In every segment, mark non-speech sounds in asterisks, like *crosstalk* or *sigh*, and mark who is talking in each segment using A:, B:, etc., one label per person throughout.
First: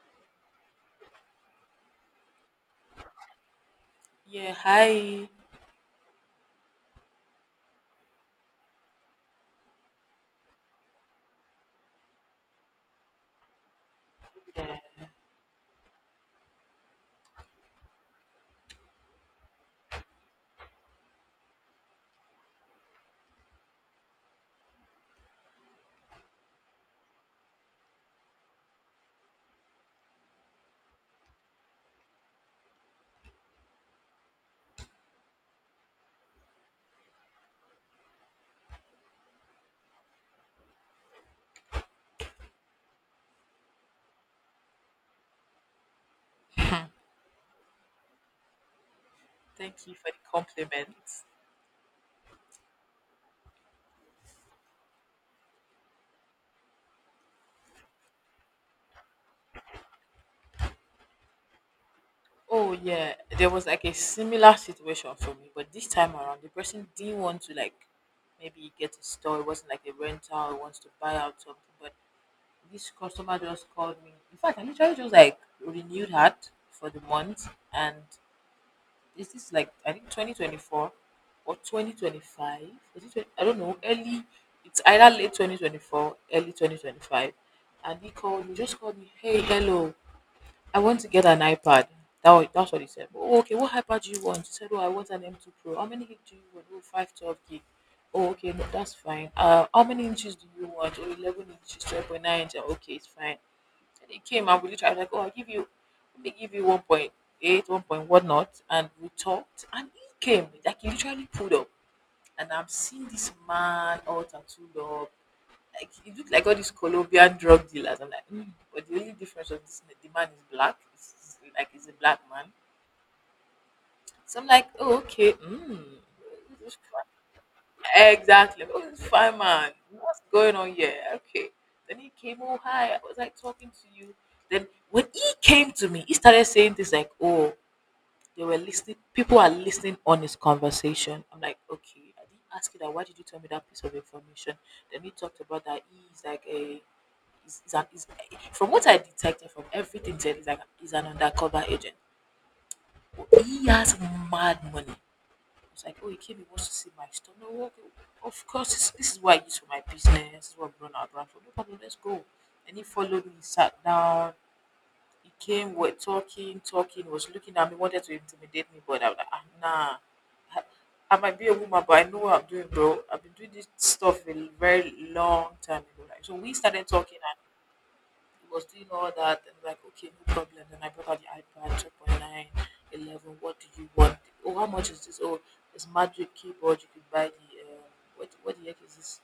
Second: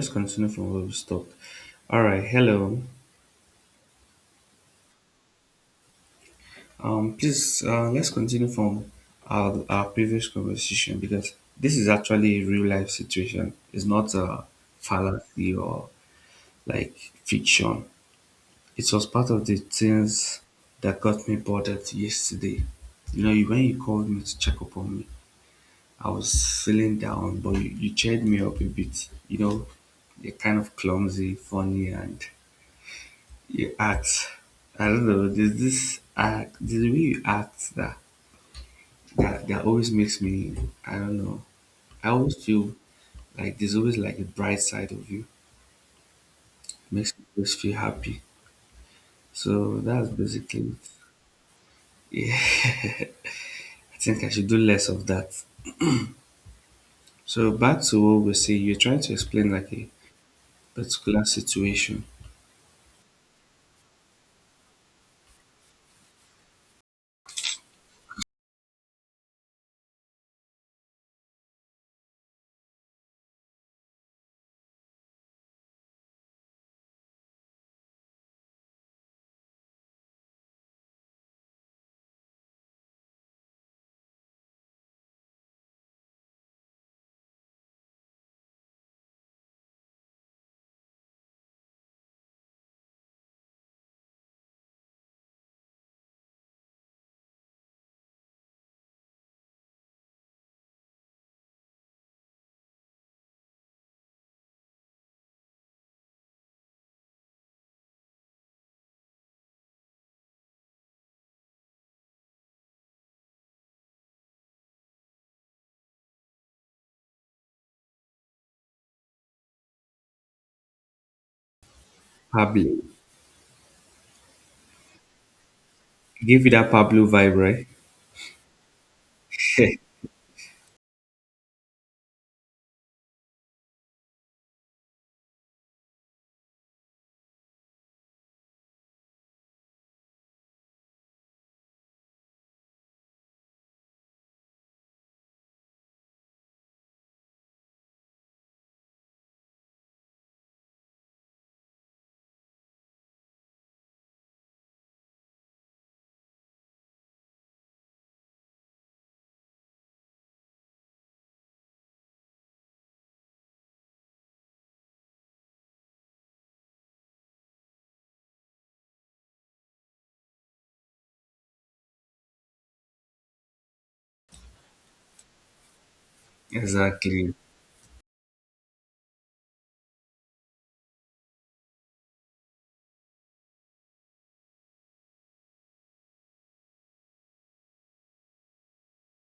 A: Let's continue from where we stopped. All right, hello.
B: Yeah, hi.
A: Please, let's continue from our previous conversation because this is actually a real life situation. It's not a fallacy or like fiction. It was part of the things that got me bothered yesterday. You know, when you called me to check up on me, I was feeling down, but you cheered me up a bit. You know, you're kind of clumsy, funny, and you act. I don't know. There's this act. There's the way you act that always makes me. I don't know. I always feel like there's always like a bright side of you.
B: *laughs* Thank
A: Makes me always feel happy. So
B: you
A: that's
B: for the
A: basically
B: compliments.
A: it. Yeah, I think I should do less of that. So back to what we say. You're trying to explain like a particular situation.
B: Oh yeah, there was like a similar situation for me, but this time around the person didn't want to like maybe get a store. It wasn't like a rental. It wants to buy out something, but this customer just called me. In fact, I literally just like renewed her for the month, and is this like I think 2024 or 2025? Was it 20, I don't know. Early, it's either late 2024, early 2025. And he called me, just called me. Hey, hello. I want to get an iPad. That's what he said. Oh, okay. What iPad do you want? He said, oh, I want an M2 Pro. How many gig do you want? Oh, 512 gig. Oh, okay. No, that's fine. How many inches do you want? Oh, 11 inches, 12.9 inches. Okay, it's fine. And he came and we literally I was like, oh, I'll give you, let me give you 1.8, 1.1 knots. And we talked. And he came, like, he literally pulled up. And I'm seeing this man all tattooed up. Like, he looked like all these Colombian drug dealers. I'm like, mm, but the only difference was this, the man is black. It's like, he's a black man.
A: Pablo,
B: So I'm like, oh, okay. Mm.
A: give you that Pablo vibe,
B: Exactly. Oh, this fireman,
A: right?
B: what's going on here? Okay. Then he came, oh, hi, I was like talking to you. Then when he came to me, he started saying things like, oh, they were listening, people are listening on his conversation. I'm like, okay, I didn't ask you that. Why did you tell me that piece of information? Then he talked about that he's like a, he's an, he's, from what I detected from everything, he said, he's like, he's an undercover agent. He has mad money. I was like, oh, he came, he wants to see my store. No, okay, of course, this is what I use for my business. This is what I run our brand for. No problem, let's go. And he followed me, sat down. He came, we're talking, talking, he was looking at me, wanted to intimidate me, but I was like, ah, nah. I I might be a woman, but I know what I'm doing, bro. I've been doing this stuff for a very long time ago. Like, so
A: *laughs*
B: we started talking
A: Exactly.
B: was doing all that and like, okay, no problem. Then I brought out the iPad 2.9. What do you want? Oh, how much is this? Oh, it's magic keyboard. You could buy the, what the heck is this?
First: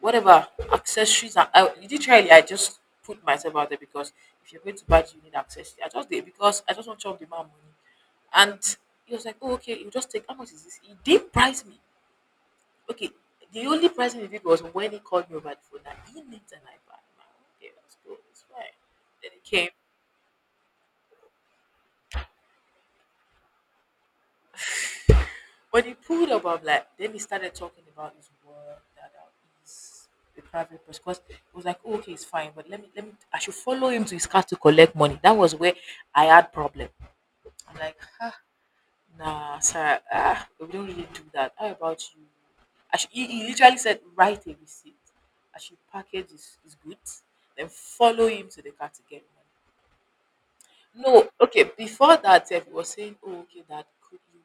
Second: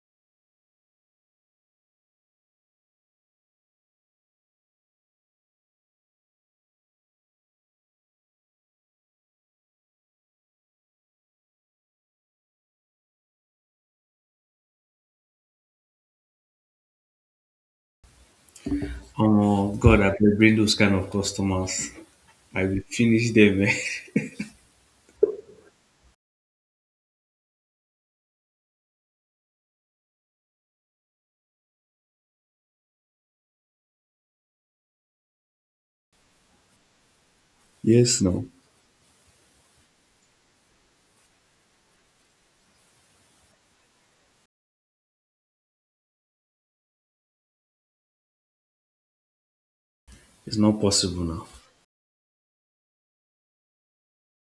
B: Whatever, accessories. And I, literally, I just put myself out there because if you're going to buy, it, you need accessories. I just did because I just want to chop the man money. And he was like, oh, okay, you just take, how much is this? He did price me. Okay, the only pricing he did was when he called me over the phone and he needs an iPad. I'm like, okay, let's go, it's fine. Then he came.
A: Oh God, I bring those kind of customers. I will finish them. Eh. *laughs*
B: When he pulled up, I'm like, then he started talking about his work, that he's a private person. Because it was like, oh, okay, it's fine, but let me, I should follow him to his car to collect money. That was where I had problem. I'm like,
A: Yes,
B: huh,
A: no,
B: nah, Sarah, ah, we don't really do that. How about you? I should, he literally said, write a receipt. I should package his goods, then follow him to the car to get
A: it's not
B: money.
A: possible
B: No,
A: now.
B: okay, before that, eh, he was saying, oh, okay, that could he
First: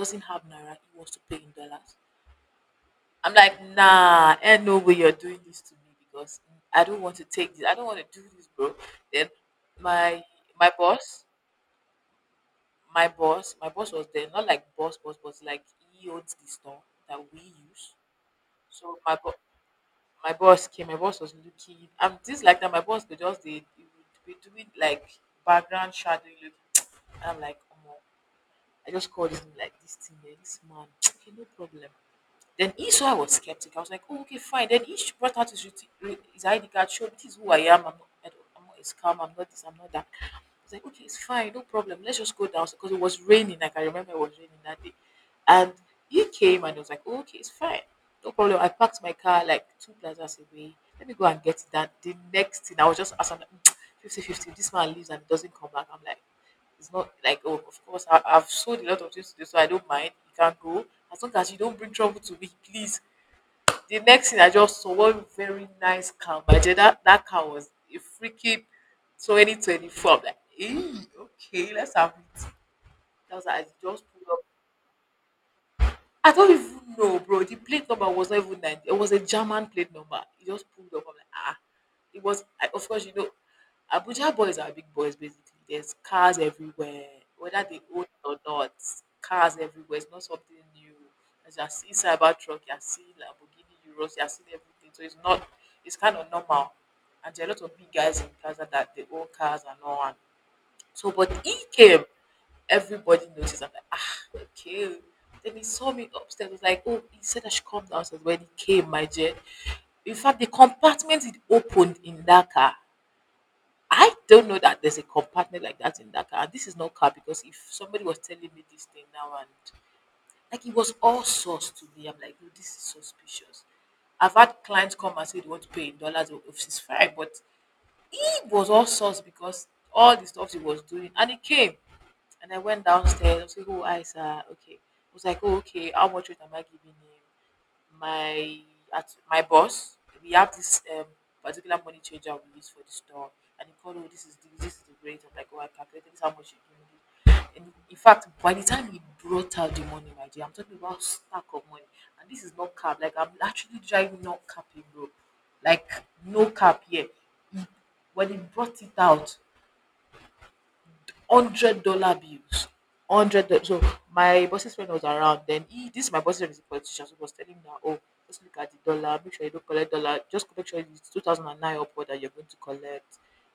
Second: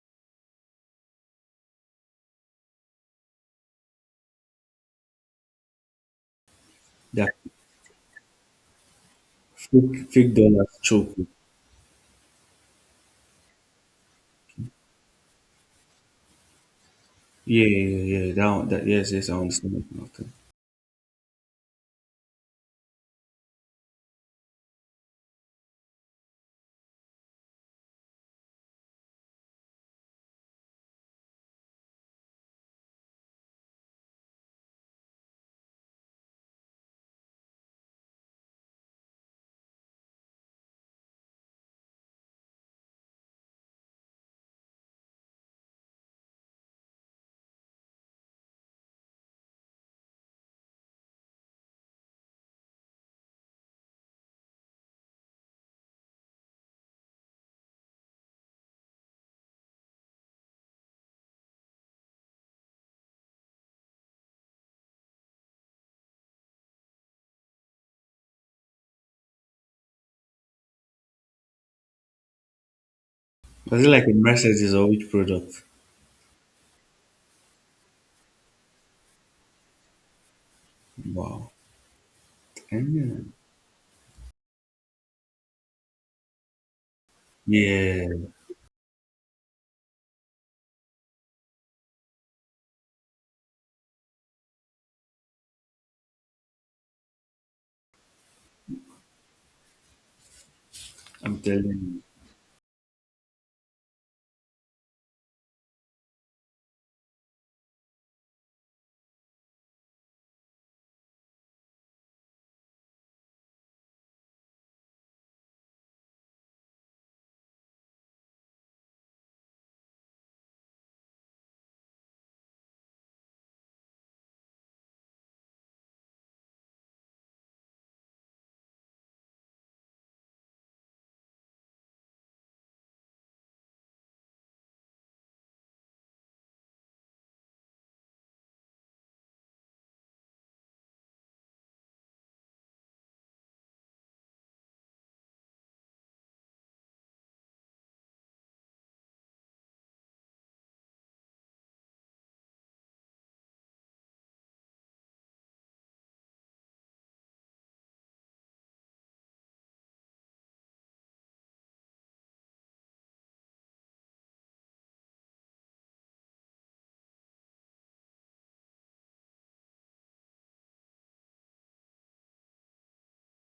B: doesn't have Naira, he wants to pay in dollars. I'm like, nah, ain't no way you're doing this to me because I don't want to
A: That
B: take this. I don't want to do this, bro. Then
A: fake
B: my
A: fake dollars
B: my
A: choke.
B: boss, my boss was there, not like boss, boss, boss, like he owns the store that we
A: Yeah,
B: use.
A: yeah, yeah, yeah. That, one, that
B: So
A: yes, yes, I understand that nothing.
B: my boss came, my boss was looking. I'm just like that, my boss could just they he would be doing like background shadowing look. *tsk* And I'm like, oh, I just called him like this thing, there, this man. *tsk* Okay, no problem. Then he saw I was skeptical. I was like, oh, okay, fine. Then he brought out his ID card, showed this is who I am. I'm not, I don't, I'm not a scam. I'm not this. I'm not that. I was like, okay, it's fine. No problem. Let's just go down because it was raining. Like, I remember it was raining that day. And he came and I was like, oh, okay, it's fine. No problem. I parked my car like two plazas away. Let me go and get that. The next thing, I was just as I'm like, *tsk* 50 fifty, this man leaves and doesn't come back. I'm like, it's not like, oh, of course, I've sold a lot of things today, so I don't mind. You can go. As long as you don't bring trouble to me, please. The next thing I just saw one very nice cow. But that car was a freaking 2024. I'm like, hey, okay, let's have it. That was, like, I
A: Was it
B: just
A: like a
B: pulled
A: Mercedes or which product?
B: I don't even know, bro. The plate number was not even 90. It was a German plate number. It just pulled up. I'm like,
A: Wow.
B: ah. It was, of course,
A: Damn.
B: Abuja boys are big boys, basically. There's cars everywhere, whether they own it
A: Yeah,
B: or not. Cars everywhere. It's not something new. As you are seeing Cybertruck, you are seeing Lamborghini Euros, you are seeing everything. So it's not, it's kind of normal. And there are a lot of big guys in Plaza that they own cars and all. And so, but
A: I'm
B: he
A: telling you.
B: came, everybody noticed. I'm like, ah, okay. Then he saw me upstairs. Was like, oh, he said I should come downstairs. When he came, my dear. In fact, the compartment it opened in that car. I don't know that there's a compartment like that in that car. And this is not car because if somebody was telling me this thing now and like it was all source to me, I'm like, oh, this is suspicious. I've had clients come and say they want to pay in dollars or if it's fine, but it was all source because all the stuff he was doing and it came. And I went downstairs. I was like, oh, Isa, okay. I was like, oh, okay, how much rate am I giving him? My At my boss, we have this particular money changer we use for the store. And he called, oh, this is the rate. I'm like, oh, I calculated this, how much you give me. And in fact, by the time he brought out the money, my dear, I'm talking about stack of money. And this is not cap. Like, I'm actually driving not capping, bro. Like, no cap here. He- When he brought it out, $100 bills, hundred. So my boss's friend was around. Then he, this my boss's friend is a politician, so he was telling me that oh, just look at the dollar, make sure you don't collect dollar, just make sure it's 2009 upward that you're going to collect,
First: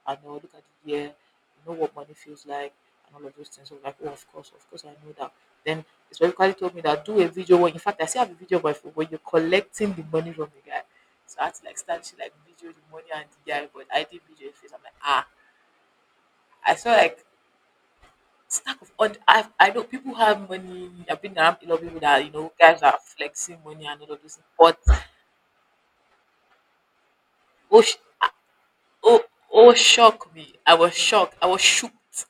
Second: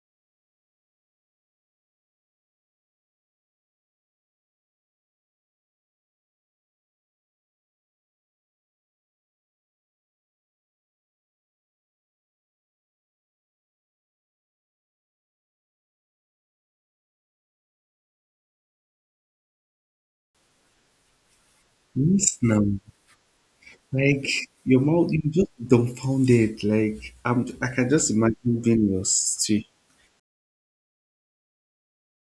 B: and oh, look at the year, you know what money feels like, and all of those things. So I'm like, oh, of course, I know that. Then he specifically told me that do a video. When, in fact, I still have a video, but when you're collecting the money from the guy. So I had to like start to like video the money and the guy, but I did video his face. I'm like, ah, I saw like stack of odd I know people have money. I've been around a lot of people that you
A: Yes,
B: know
A: now,
B: guys are flexing money and all of
A: like
B: this. But
A: your mouth, you just dumbfounded. Like I
B: oh,
A: can just imagine being in your
B: oh,
A: situation.
B: oh, shock me! I was shocked. I was shocked.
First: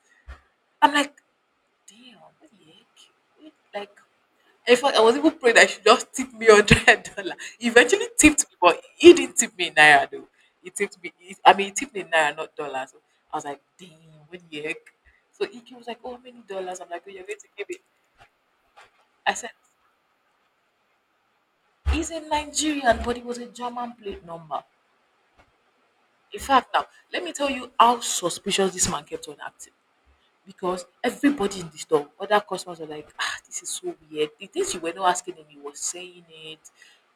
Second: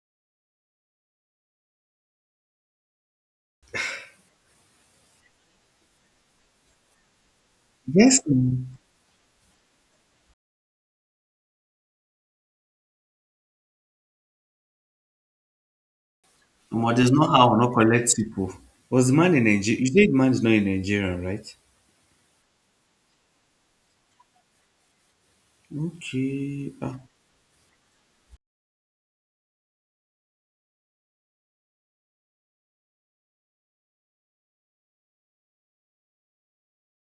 B: I'm like, damn, what the heck? Like, in fact, I was even praying that she just tip me $100. He Eventually,
A: Yes,
B: tipped me,
A: now.
B: but he didn't tip me in naira though. He tipped me. He, I mean, he tipped me in naira, not dollars. So I was like, damn, what the heck? So he was like, oh, how many dollars? I'm
A: But
B: like, oh,
A: there's
B: you're
A: no
B: going to
A: how
B: give
A: not
B: it.
A: collect people. Was the
B: I
A: man in
B: said.
A: Nigeria? You said the man is not in Nigerian, right?
B: He's a Nigerian, but he was a German plate number. In fact,
A: Okay.
B: now let me tell you how suspicious this man kept on acting because everybody is disturbed. Other customers were like, ah, this is so weird. The things you were not asking him, he was saying it.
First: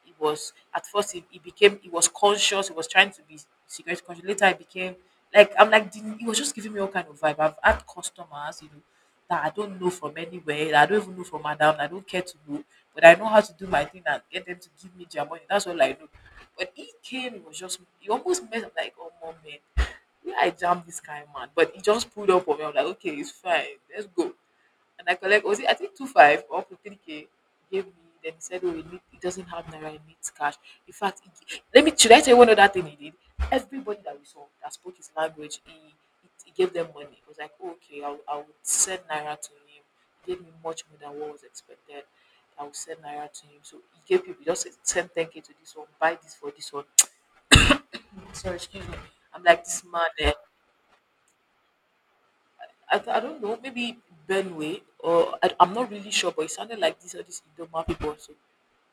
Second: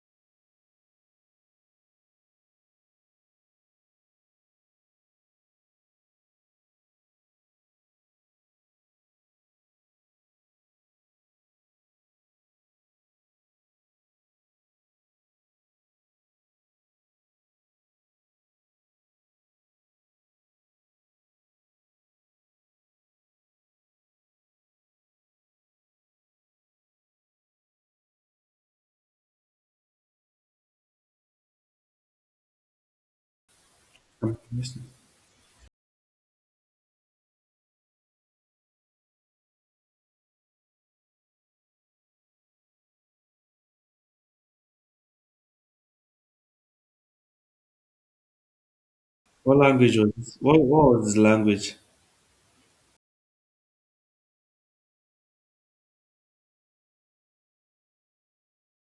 B: He was at first he became He was conscious. He was trying to be cigarette conscious. Later he became like I'm like he was just giving me all kind of vibe. I've had customers, that I don't know from anywhere, that I don't even know from Adam, I don't care to know, but I know how to do my thing and get them to give me their money. That's all I know. When he came, it was just he almost messed up like, oh mom, man, where I jammed this kind of man, but he just pulled up on me. I'm like, okay, it's fine, let's go. And I collect was it I think two five or up to 3K gave me. Then he said, oh, he doesn't have naira, he needs cash. In fact, he, gi- let me should I tell you one other thing he did? Everybody that we
A: What
B: saw that spoke his language, he gave them money. It was like, oh, okay, I would send naira to him. He gave me much more than what was expected. I would send naira to him. So he gave people, just send 10k to this one, buy this for this one. Sorry, excuse me. I'm like, this
A: language
B: man.
A: was
B: Eh,
A: this? What was his language?
B: I don't know, maybe Benway, or I'm not really sure, but it sounded like these are these Idoma people. So,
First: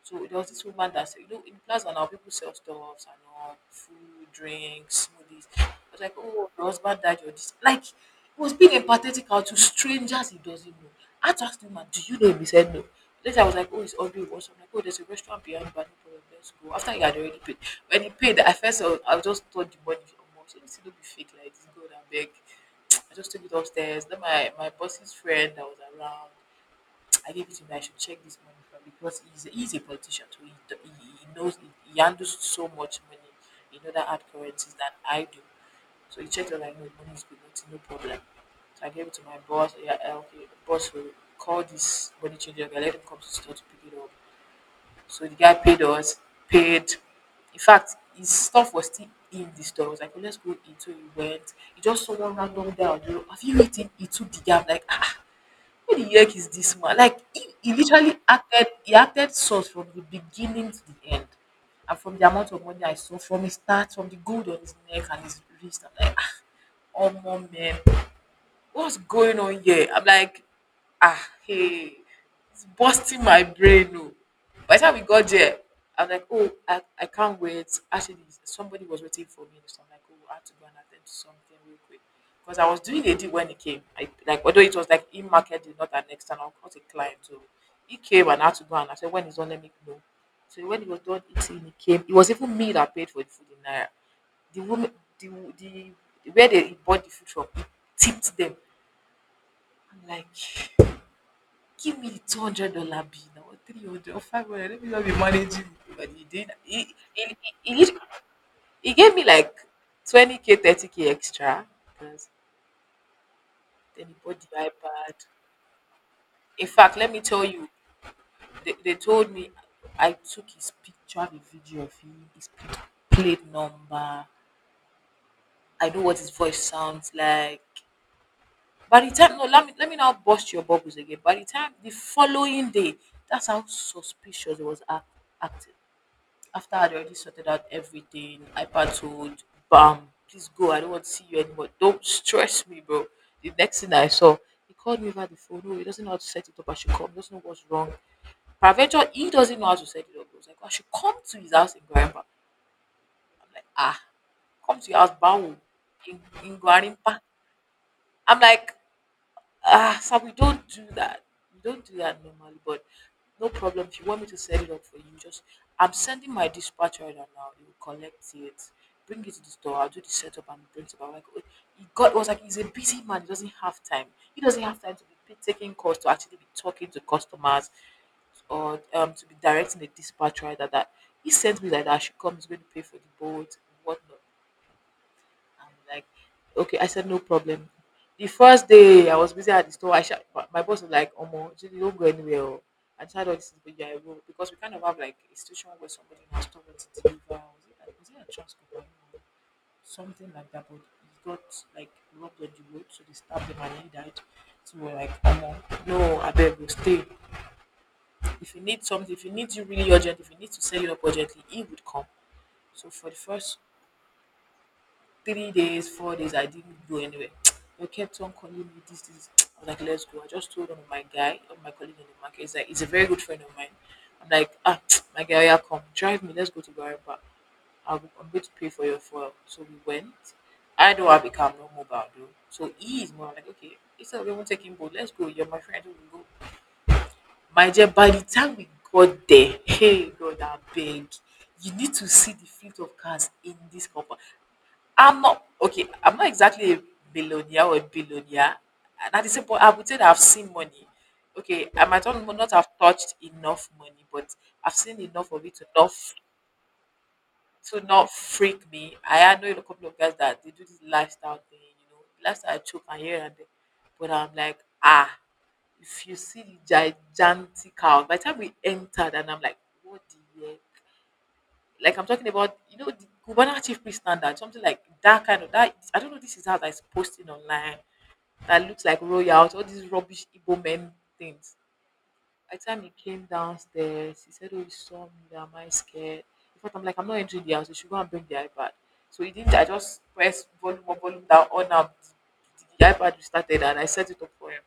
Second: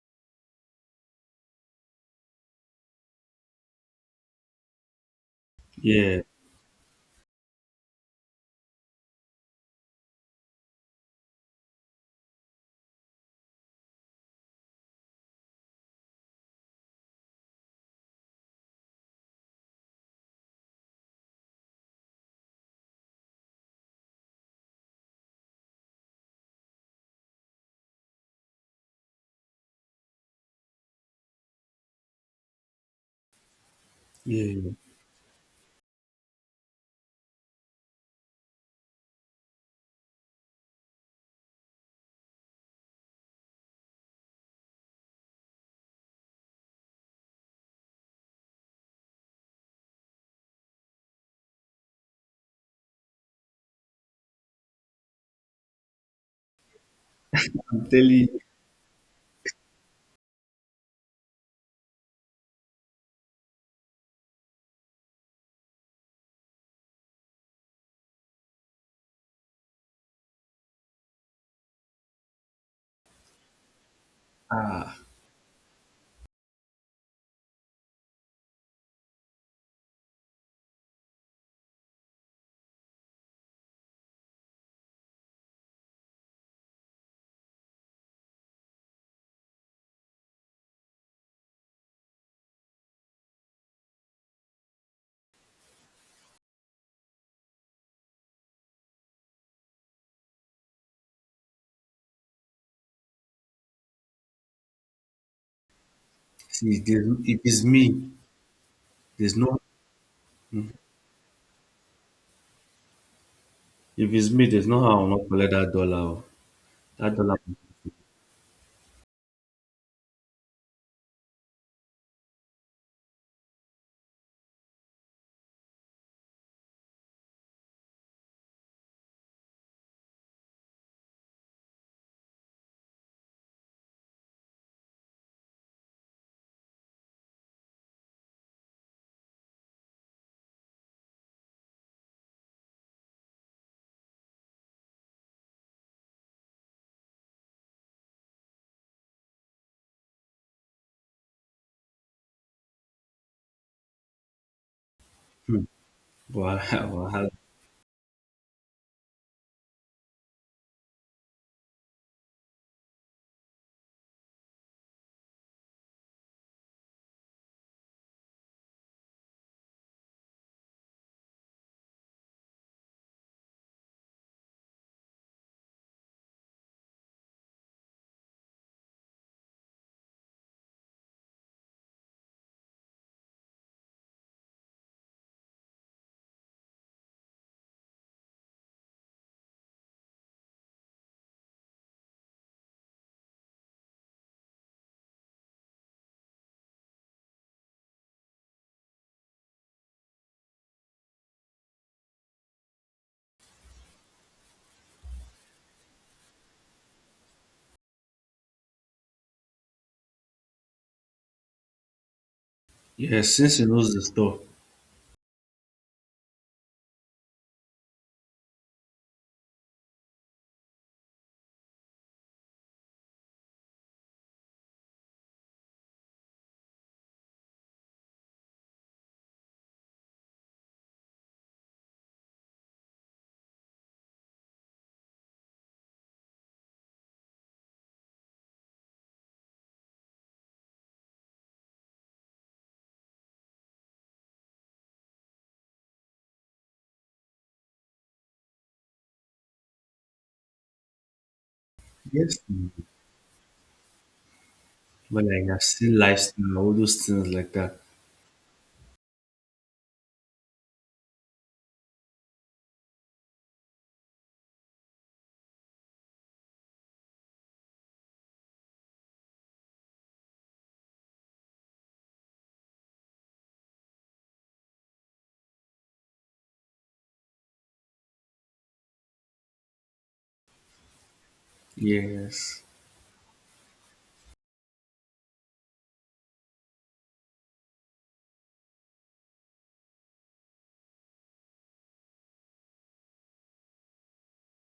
B: so there was this woman that said, in Plaza now people sell stuffs and all, food, drinks, smoothies. I was like,
A: Yeah,
B: oh, your husband died, or this. Like, it was being empathetic out to strangers he doesn't know. I had to ask the woman, do you know him? He said no. Later, I was like, oh, it's Audrey Wars. I'm like, oh, there's a restaurant behind, but no problem, let's go. After he had already paid. When he paid, I just thought the money was almost, let me see, don't be fake like this, God, I beg. I just took it upstairs. Then my boss's friend that was around, *tsk* I gave it to him. That I should check this money from, because he's a politician, so he knows he handles so much money in other hard
A: yeah, yeah.
B: currencies than I do. So he checked it like, no, the money is good, nothing, no problem. So I gave it to my boss. Yeah, eh, okay, the boss will call this money changer. I let him come to the store to pick it up. So the guy paid us, paid. In fact, his stuff was still in the store. I was like, "Oh, let's go eat." So we went. He just saw one random guy on the road. Have you eaten? He took the guy. I'm like, ah, who the heck is this man? Like, he
A: I'm telling
B: literally
A: you,
B: acted, he acted sus from the beginning to the end. And from the amount of money I saw, from his start, from the gold on his neck and his wrist, I'm like, "Ah, oh, man, what's going on here?" I'm like, ah, hey, it's busting my brain. No. By the time
A: ah,
B: we got there, I'm like, oh, I can't wait. Actually, somebody was waiting for me. So I'm like, oh, I have to go and attend to something real quick. Because I was doing a deal when he came. I like although it was like in market deal, not an external, not a client. So he came and I had to go and I said, when he's on, let me know. So when he was done eating, he came. It was even me that paid for the food in Naira. The woman, the, the where they bought the food from, tipped them. I'm like, give me $200 bill or 300 or 500. Let me not be managing it. But he did.
A: see,
B: He,
A: there's,
B: he,
A: if it's
B: he, he
A: me,
B: he gave me
A: there's
B: like
A: no,
B: 20K, 30K extra because then
A: if
B: he
A: it's
B: bought
A: me,
B: the
A: there's no how I'll
B: iPad.
A: not collect that dollar. Oh.
B: In fact, let
A: That
B: me
A: dollar,
B: tell you, they told me I took his picture, the video of him, his plate number. I know what his voice sounds like. By the time, no, let me not bust your bubbles again. By the time the following day, that's how suspicious it was acting. After I'd already sorted out everything, iPad told, bam, please go. I don't want to see you anymore. Don't stress me, bro. The next thing I saw, he called me over the phone. Oh, he doesn't know how to set it up. I should come. He doesn't know what's wrong. Paraventure, he doesn't know how to set it up. I was like, I should come to his house in Guarimpa. Like, ah, come to your house, Bawu,
A: hmm.
B: in, in
A: But I, *laughs* I
B: Guarimpa.
A: had,
B: I'm like, ah, sir, we don't do that. We don't do that normally, but no problem. If you want me to set it up for you, just I'm sending my dispatch order now. You will collect it, bring it to the store. I'll do the setup and bring it back. Like, oh, he got was like he's a busy man. He doesn't have time. He doesn't have time to be taking calls to actually be talking to customers or to be directing a dispatch rider that he sent me like, that I should come, he's going to pay for the boat, whatnot. I'm like, okay. I said, no problem. The first day I was busy at the store, I shout, my boss was like, Omo, Judy, don't go anywhere. Oh. I tried all this, but yeah, I will. Because we kind of have like a situation where somebody in our store wants to deliver. Was it a trans or something like that? But he got like robbed on the road, so they stabbed him and he died. So we're like, Omo, no, I beg you, stay. If you need something, if you need you really urgent, if you need to sell it up urgently, he would come. So for the
A: yeah, since
B: first
A: he knows the store,
B: 3 days, 4 days, I didn't go anywhere. *tsk* They kept on calling me this, this. *tsk* I was like, let's go. I just told one of my guy, of my colleague in the market, he's like, he's a very good friend of mine. I'm like, ah, *tsk* my guy, yeah, come, drive me, let's go to Guaraba. I'm going to pay for your fuel. So we went. I don't have a no mobile though. So he is more like, okay, instead of even taking boat, let's go. You're my friend, we'll go. My dear, by the time we got there, hey God, I beg. You need to see the fleet of cars in this compound. I'm not okay. I'm not exactly a billionaire or a billionaire. And at the same point, I would say that I've seen money. Okay, I might not
A: yes,
B: not have touched enough money, but I've seen
A: but
B: enough of
A: like
B: it
A: I've
B: to not
A: seen
B: f-
A: lifestyle, all those things like that.
B: to not freak me. I know a couple of guys that they do this lifestyle thing, lifestyle choke and here and there. But I'm like, ah, if you see the gigantic house, by the time we entered, and I'm like, what the hell? Like I'm talking about, the Cubana chief priest standard, something like that kind of that. I don't know. This is how that's posting online. That looks like royals, all these rubbish Igbo men things. By
A: Yes,
B: the time he came downstairs, he said, "Oh, he saw me. That am I scared?" In fact, I'm like, I'm not entering the house. You should go and bring the iPad. So he didn't. I just pressed volume up, volume down, on up. The iPad restarted, and I set it up for him.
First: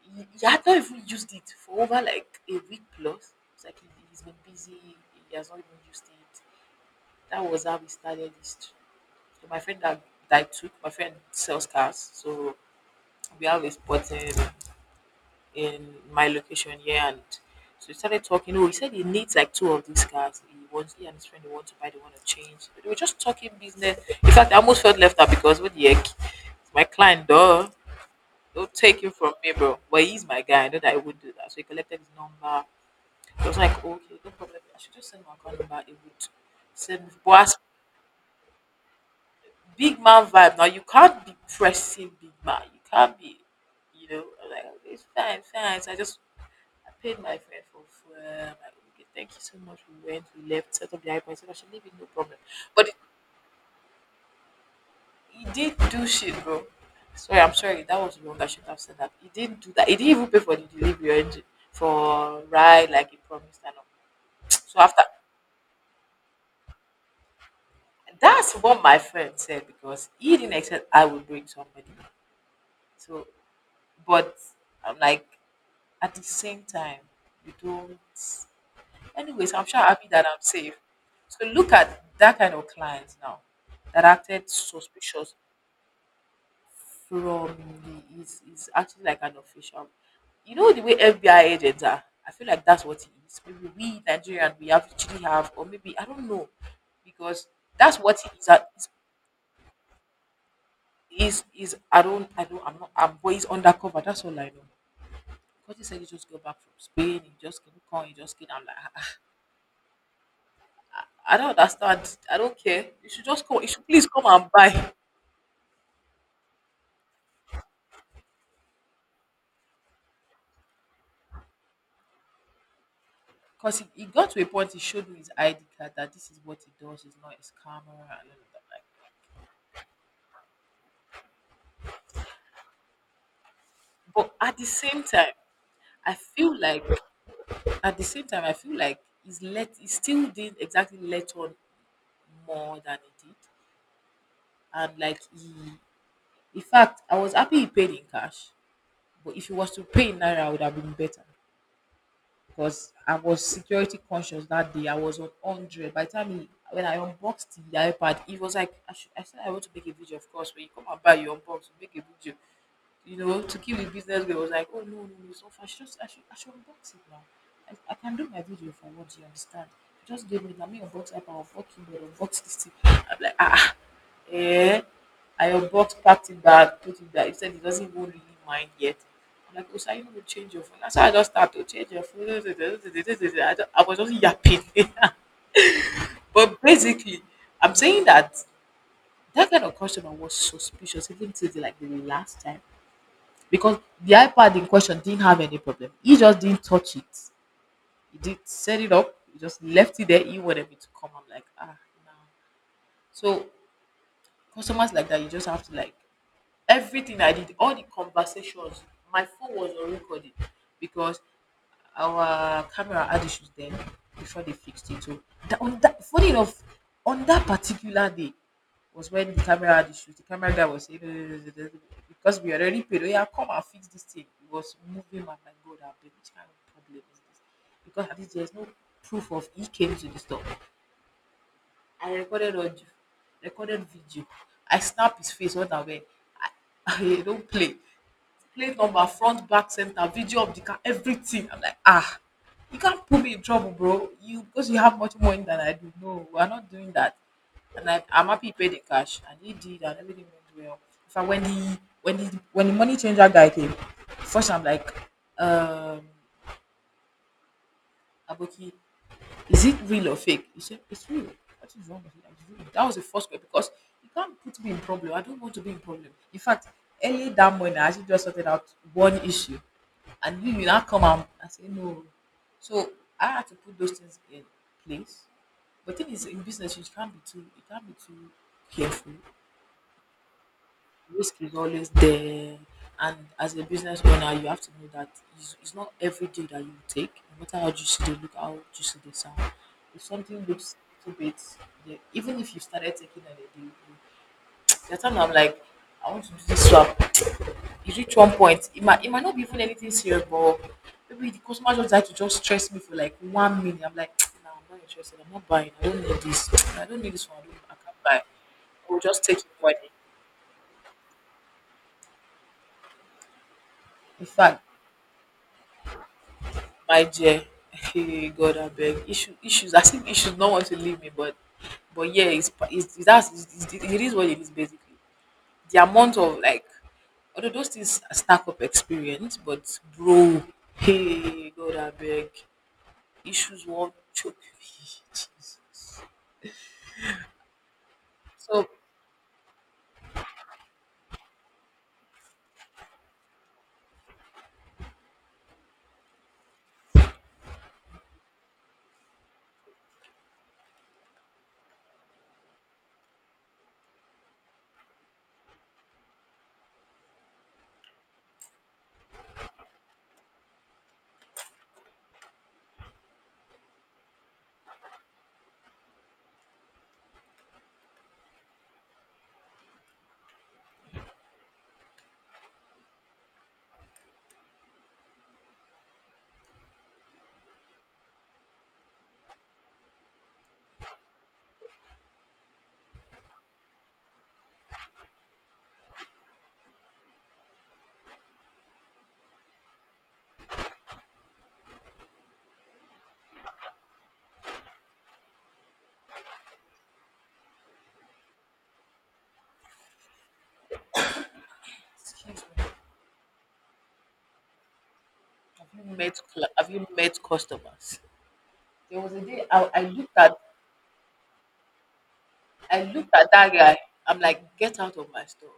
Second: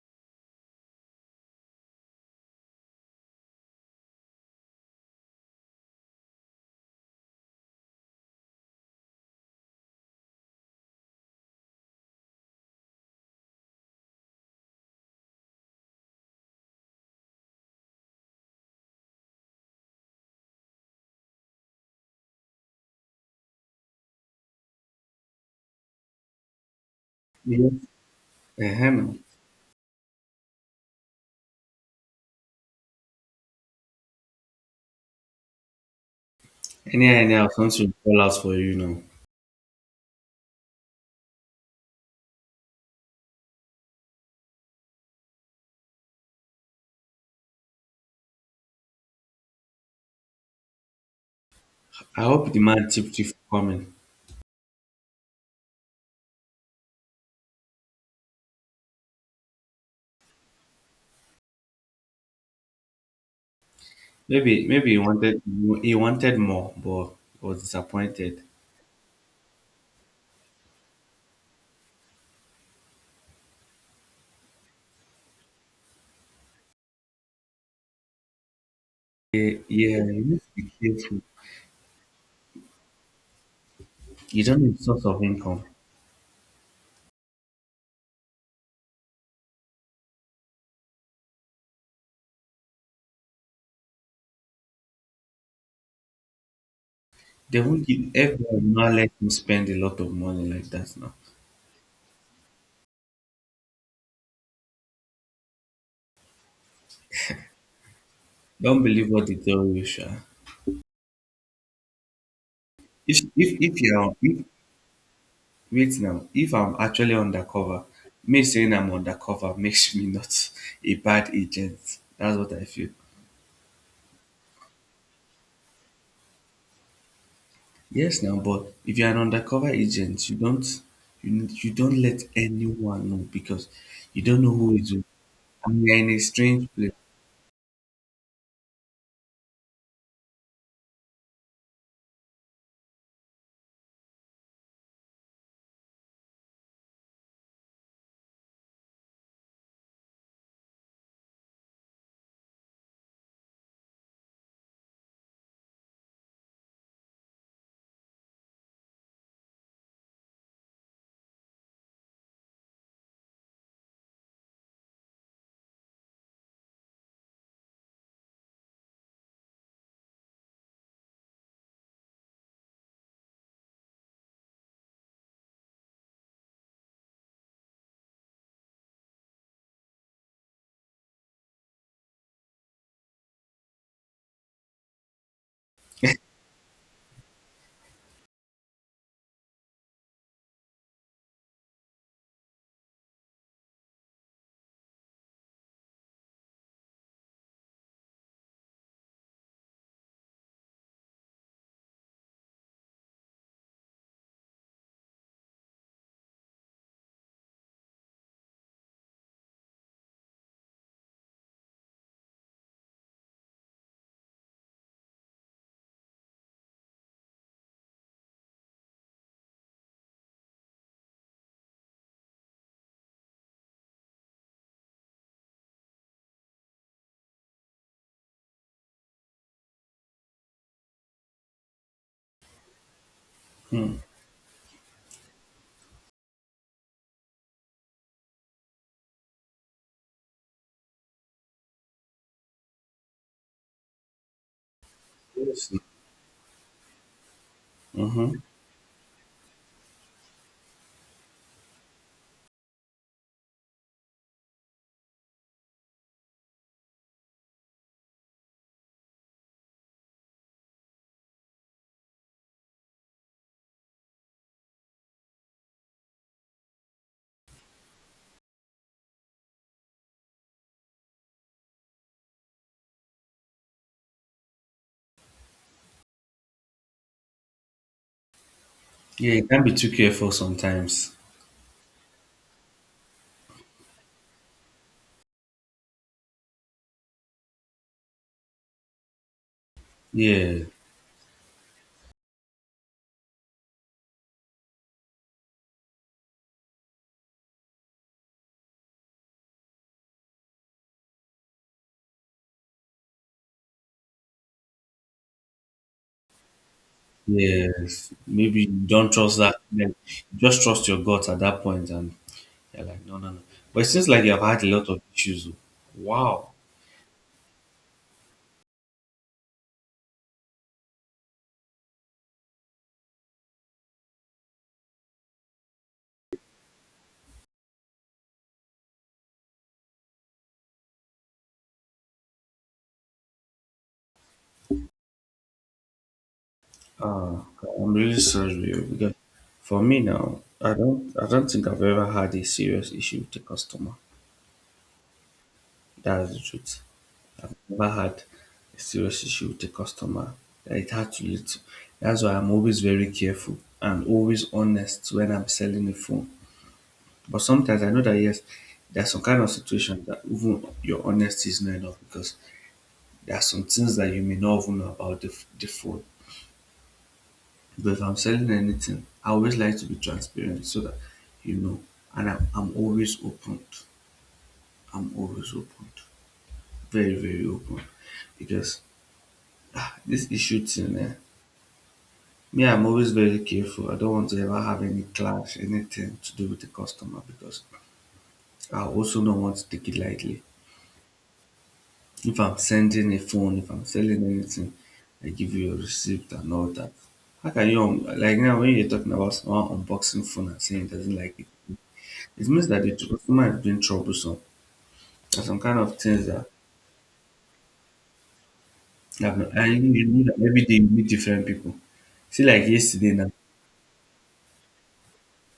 B: He had not even used it for over like a week plus. It's like he's been busy, he has not even used it. That was how we started this too. So my friend that I took, my friend sells cars, so we have a spot in my location here, and so we started talking. Oh, he said he needs like two of these cars. He wants he and his friend they want to buy, they want to change. So they were just talking business. In fact, I almost felt left out because what the heck, my client, duh,
A: yes,
B: don't take him
A: uh-huh.
B: from me, bro. But he's my guy. I know that I would do that. So he collected his number. I was like, okay, no problem. I should just send my account number. It would send.
A: Anyhow,
B: But
A: anyhow,
B: as
A: something will fall out for you now.
B: big man vibe. Now you can't be pressing big man. You can't be, you know, I'm like, "Okay, it's fine, fine." So I just I paid my friend for food. I'm like, okay, thank you so much. We went, we left, set up the iPhone, I said I should leave it, no
A: I
B: problem.
A: hope the
B: But
A: man tipped you for coming.
B: he did do shit, bro. Sorry, I'm sorry, that was wrong. I should have said that. He didn't do that. He didn't even pay for the delivery or anything for ride like he promised and all. *tsk*
A: Maybe
B: So
A: maybe he
B: after
A: wanted more, but was disappointed.
B: that's what my friend said because he didn't expect I would bring somebody. So but I'm like, at the same time you don't, anyways,
A: Eh,
B: I'm sure
A: yeah,
B: happy
A: you
B: that
A: need
B: I'm
A: to be
B: safe.
A: careful.
B: So look at that kind of clients now that
A: You
B: acted
A: don't need source of
B: suspicious
A: income.
B: from the is actually like an official, you know the way FBI agents are, I feel like that's what it is. Maybe we Nigerian, we have actually have, or maybe I don't know because
A: They won't
B: that's
A: give
B: what it
A: everyone
B: is.
A: will
B: That is
A: not let him spend a lot of money like that now.
B: is is I don't I'm not, I'm always undercover, that's all I know. Because he said he just got back from Spain, he just came come he just came. I'm like,
A: Don't believe
B: "Ah,
A: what they tell you, Sha.
B: I don't understand. I don't care. You should just come. You
A: If
B: should please
A: you're
B: come
A: if,
B: and buy."
A: wait now, if I'm actually undercover, me saying I'm undercover *laughs* makes me not a bad agent. That's what I feel.
B: Because he got to a point, he showed me his ID card that this is what he does, it's not his camera
A: Yes,
B: and
A: now,
B: all
A: but if you're
B: of
A: an undercover agent, you don't let anyone know because you
B: that. Like,
A: don't
B: but
A: know
B: at the
A: who is
B: same
A: who.
B: time,
A: And you're in
B: I
A: a
B: feel
A: strange
B: like,
A: place.
B: at the same time, I feel like he's let, he still didn't exactly let on more than he did. And like he, in fact, I was happy he paid in cash. But if he was to pay in Naira, it would have been better. Because I was security conscious that day. I was on 100. By the time he, when I unboxed the iPad, he was like, I should, I said, I want to make a video, of course. When you come and buy your unbox, you make a video. You know, to keep the business girl was like, oh, no, no, no. So I should just, I should unbox it now. I can do my video if what you understand? Just give me, let me unbox iPad, unbox keyboard, unbox this thing. I'm like, ah, eh, I unboxed, packed it back, put it back. He said he doesn't even really mind yet. I'm like, oh, so are you going to change your phone? That's how I just started to change your phone. *laughs* I, don't- I was just yapping. *laughs* But basically, I'm saying that that kind of customer was suspicious even till the, like the last time, because the iPad in question didn't have any problem. He just didn't touch it. He did set it up. He just left it there. He wanted me to come. I'm like, ah, no. So customers like that, you just have to like, everything I did, all the conversations, my phone was on recording because our camera had issues then before they fixed it. So that, on that, funny enough, on that particular day was when the camera had issues. The camera guy was saying, "Eh, eh, eh, eh, eh," because we already paid. Oh yeah, come and fix this thing. It was moving. I'm like, God, I beg, which kind of problem is this? Because at least there's no proof of he came to the store. I recorded audio, recorded
A: Hmm.
B: video. I snap his face on the way. I, *laughs* I don't play, plate number, front, back, center, video of the car, everything. I'm like, ah, you can't put me in trouble, bro. You because you have much more money than
A: Yes.
B: I do. No, we're not doing that. And I'm
A: Mm-hmm.
B: happy he paid in cash, and he did, and everything went well. In fact, when the money changer guy came, first I'm like, um, Aboki, is it real or fake? He said, it's real. What is wrong with it? I real. That was the first question because you can't put me in problem. I don't want to be in problem. In fact, early that morning, I actually just sorted out one issue. And you not come out and say, no. So I had to put those things in place. But thing is, in business, you can't be too careful.
A: Yeah, you can be too careful sometimes.
B: Risk is always there, and as a business owner you have to know that it's not every day that you take, no matter how juicy they look, how juicy they sound, if something
A: Yeah,
B: looks a little bit, yeah, even if you started taking on a deal, there are times I'm like, I want to do this swap, it reach one point, it might not be even anything serious, but maybe the customer just like to just stress me for like 1 minute. I'm like, *tsk* no, I'm not interested, I'm not buying, I don't need this, *tsk* I don't need this one. I can't
A: yes.
B: buy.
A: Maybe you
B: I will
A: don't
B: just take
A: trust
B: it
A: that.
B: for it.
A: Like, you just trust your gut at that point, and you're like, no, no, no. But it seems like
B: In
A: you have
B: fact,
A: had a lot of issues. Oh. Wow.
B: my dear, hey God abeg, issue, issues, I think issues not want to leave me but yeah, it's pa- it's that's what it is basically. The amount of like, although those things stack up experience, but bro, hey God I beg, issues won't choke me. Jesus.
A: Ah, I'm really
B: So
A: sorry oh, because for me now, I don't think I've ever had a serious issue with a customer. That's the truth. I've never had a serious issue with a customer that it had to lead to. That's why I'm always very careful and always honest when I'm selling a phone. But sometimes I know that yes, there's some kind of situation that even your honesty is not enough because there are some things that you may not even know about the phone. But if I'm selling anything, I always like to be transparent so that you know. And I'm always open. I'm always open. Very, very open. Because this issue thing, eh? Me, I'm always very careful. I don't want to ever have any clash, anything to do with the customer because I also don't want to take it lightly. If I'm sending a phone, if I'm selling anything, I give you a receipt and all that. How can you, like now, when you're talking about someone unboxing phone and saying he doesn't like it,
B: excuse
A: it
B: me,
A: means that the customer is being troublesome. There's some kind
B: have you
A: of
B: met
A: things that
B: have you met customers? There was a day
A: happen.
B: I
A: And you
B: looked
A: know
B: at,
A: that every day you meet different people. See, like
B: I looked
A: yesterday
B: at
A: now,
B: that guy. I'm like, get out of my store.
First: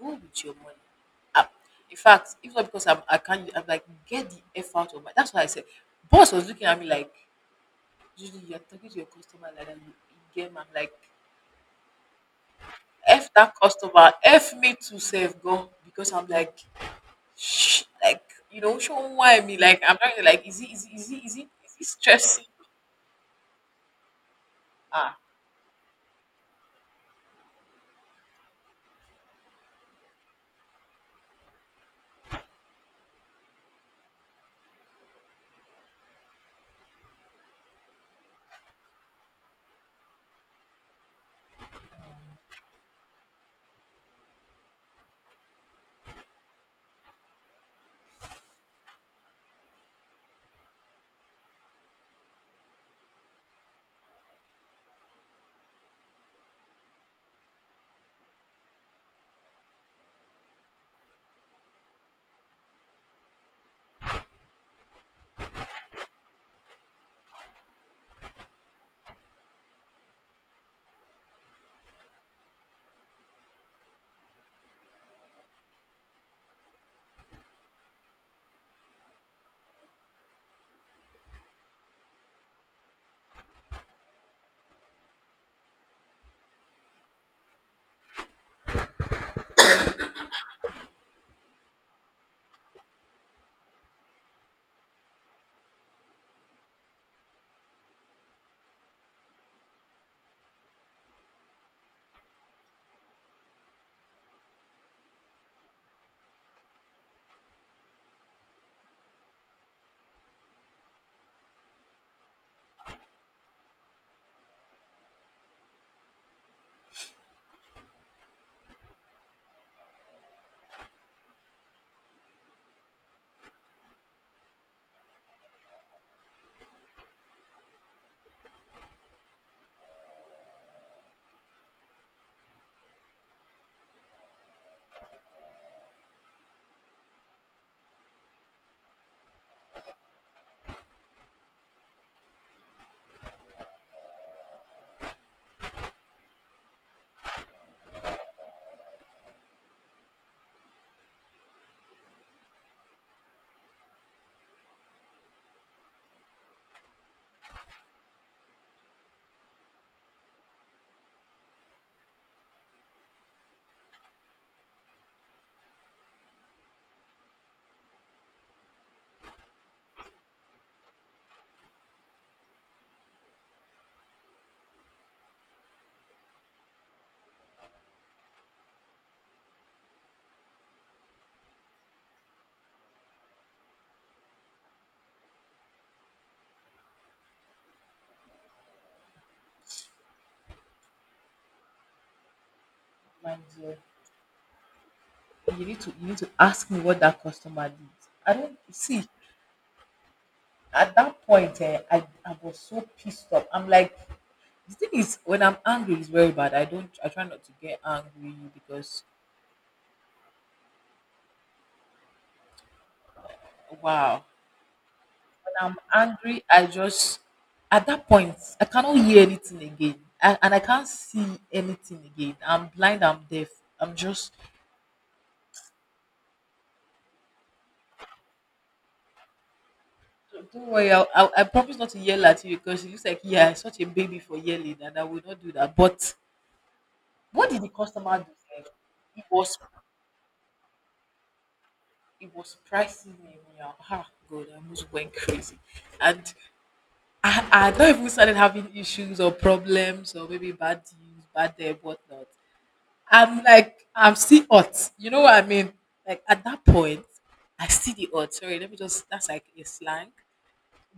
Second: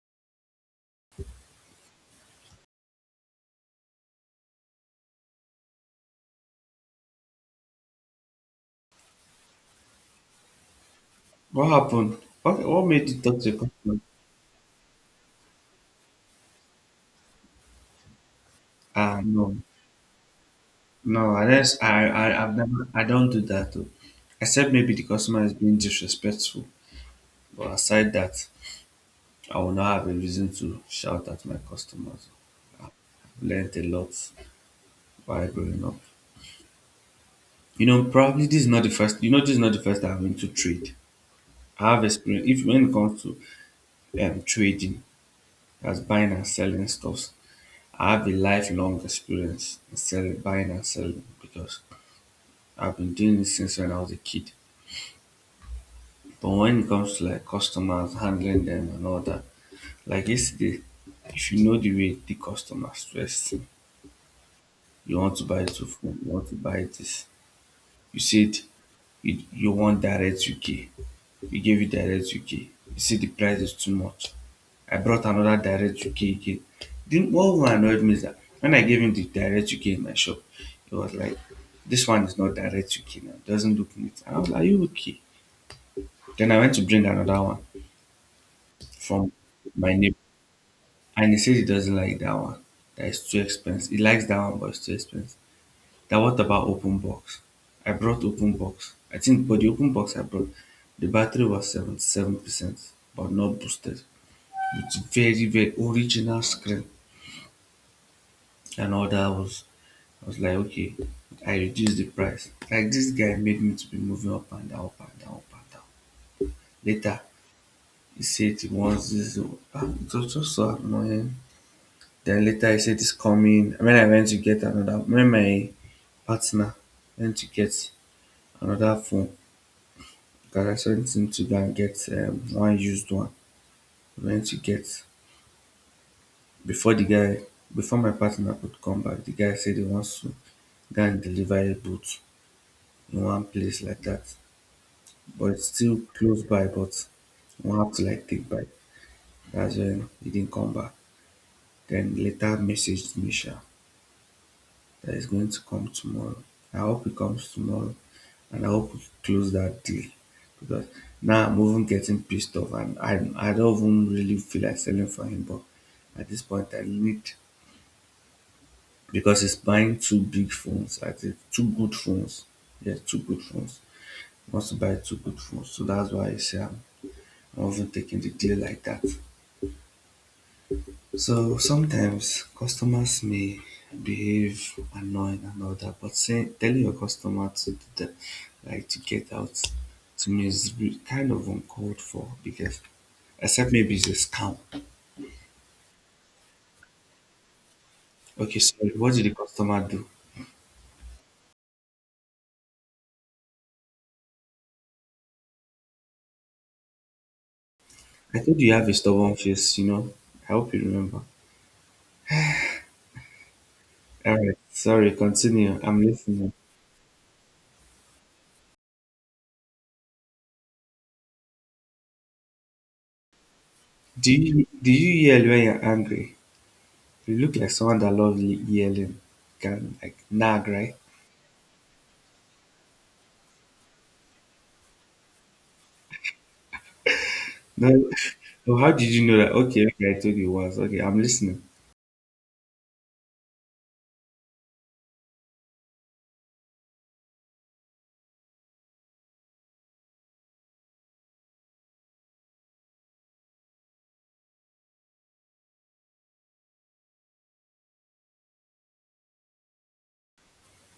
B: Go with your money. Ah, in fact, if not because I'm, I can't, I'm like, get the F out of my. That's why I said, boss was looking at me like, Julie, you're talking to your customer like that. You game. I'm like,
A: what happened? What made you
B: F
A: talk to
B: that
A: the customer?
B: customer, F me to save go. Because I'm like, shh, like, you know, show
A: Ah,
B: why
A: no,
B: me. Like, I'm trying to, like, is it, is it, is it,
A: no,
B: is it,
A: I
B: is
A: just,
B: it stressing?
A: I've never, I don't do that though. Except maybe the
B: Ah,
A: customer is being disrespectful. But aside that, I will not have a reason to shout at my customers. Learned a lot while growing up. You know, probably this is not the first, this is not the first time I'm into trade. I have experience, if when it comes to trading, as buying and selling stuffs, I have a lifelong experience in selling, buying and selling because I've been doing this since when I was a kid. But when it comes to like customers, handling them and all that, like yesterday, if you know the way the customers dress, you want to buy two phone, you want to buy this. You said you want direct UK. We gave you direct UK. You see the price is too much. I brought another direct UK again. Then what even annoyed me is that when I gave him the direct UK in my shop, he was like, "This one is not direct UK now, it doesn't look neat." I was like, "Are you okay?" Then I went to bring another one from my neighbor. And he says he doesn't like that one. That is too expensive. He likes that one, but it's too expensive. That what about open box? I brought open box. I think, but the open box I brought, the battery was 77%, but not boosted. It's very, very original screen. And all that was, I was like, okay, I reduced the price. Like this guy made me to be moving up and down, up and down, up and down. Later, he said he wants this. Ah, it was just so annoying. Then later, he said it's coming. When I went to get another, when my partner learn to get anoda phone gada something to go and get one used one learn to get before the guy before my partner could come back the guy say dey want to go and deliver a boot in one place like that but it's still close by but e wan have to like take bike dats when he didn't come back den later messaged me sha that is going to come tomorrow. I hope it comes tomorrow and I hope we close that deal because now I'm even getting pissed off and I don't even really feel like selling for him. But at this point, I need because he's buying two big phones, I think two good phones. Yeah, two good phones. He wants to buy two good phones, so that's why I say I'm not even taking the deal like that. So sometimes customers may behave annoying and all that, but saying telling your customer to do that, like to get out, to me is kind of uncalled for because
B: my
A: except
B: dear.
A: maybe it's a scam.
B: You need to ask me what that customer did. I
A: Okay,
B: don't
A: sorry,
B: see
A: what did the customer do?
B: at that point. Eh, I was so pissed off. I'm like, the thing is, when I'm angry, it's very bad. I don't, I try not to get angry
A: I told you you have a
B: because,
A: stubborn face, you know. I hope you remember.
B: wow,
A: All right, sorry,
B: when I'm
A: continue. I'm
B: angry,
A: listening.
B: I just, at that point, I cannot hear anything again. I, and I can't see anything again. I'm blind, I'm deaf. I'm
A: Do
B: just,
A: you do you yell when you're angry? You look like someone that loves yelling. Can like nag,
B: don't worry,
A: right?
B: I promise not to yell at you because it looks like, yeah, I'm such a baby for yelling and I will not do that. But what did the
A: No,
B: customer do sef?
A: oh, how did
B: It
A: you know that?
B: was,
A: Okay, okay, I told you once. Okay, I'm listening.
B: it was pricing me anyhow. Ah, God, I almost went crazy. And I not even started having issues or problems or maybe bad deals, bad day, whatnot. I'm like, I'm still hot. You know what I mean? Like at that point, I see the hot. Sorry, let me just, that's like a slang.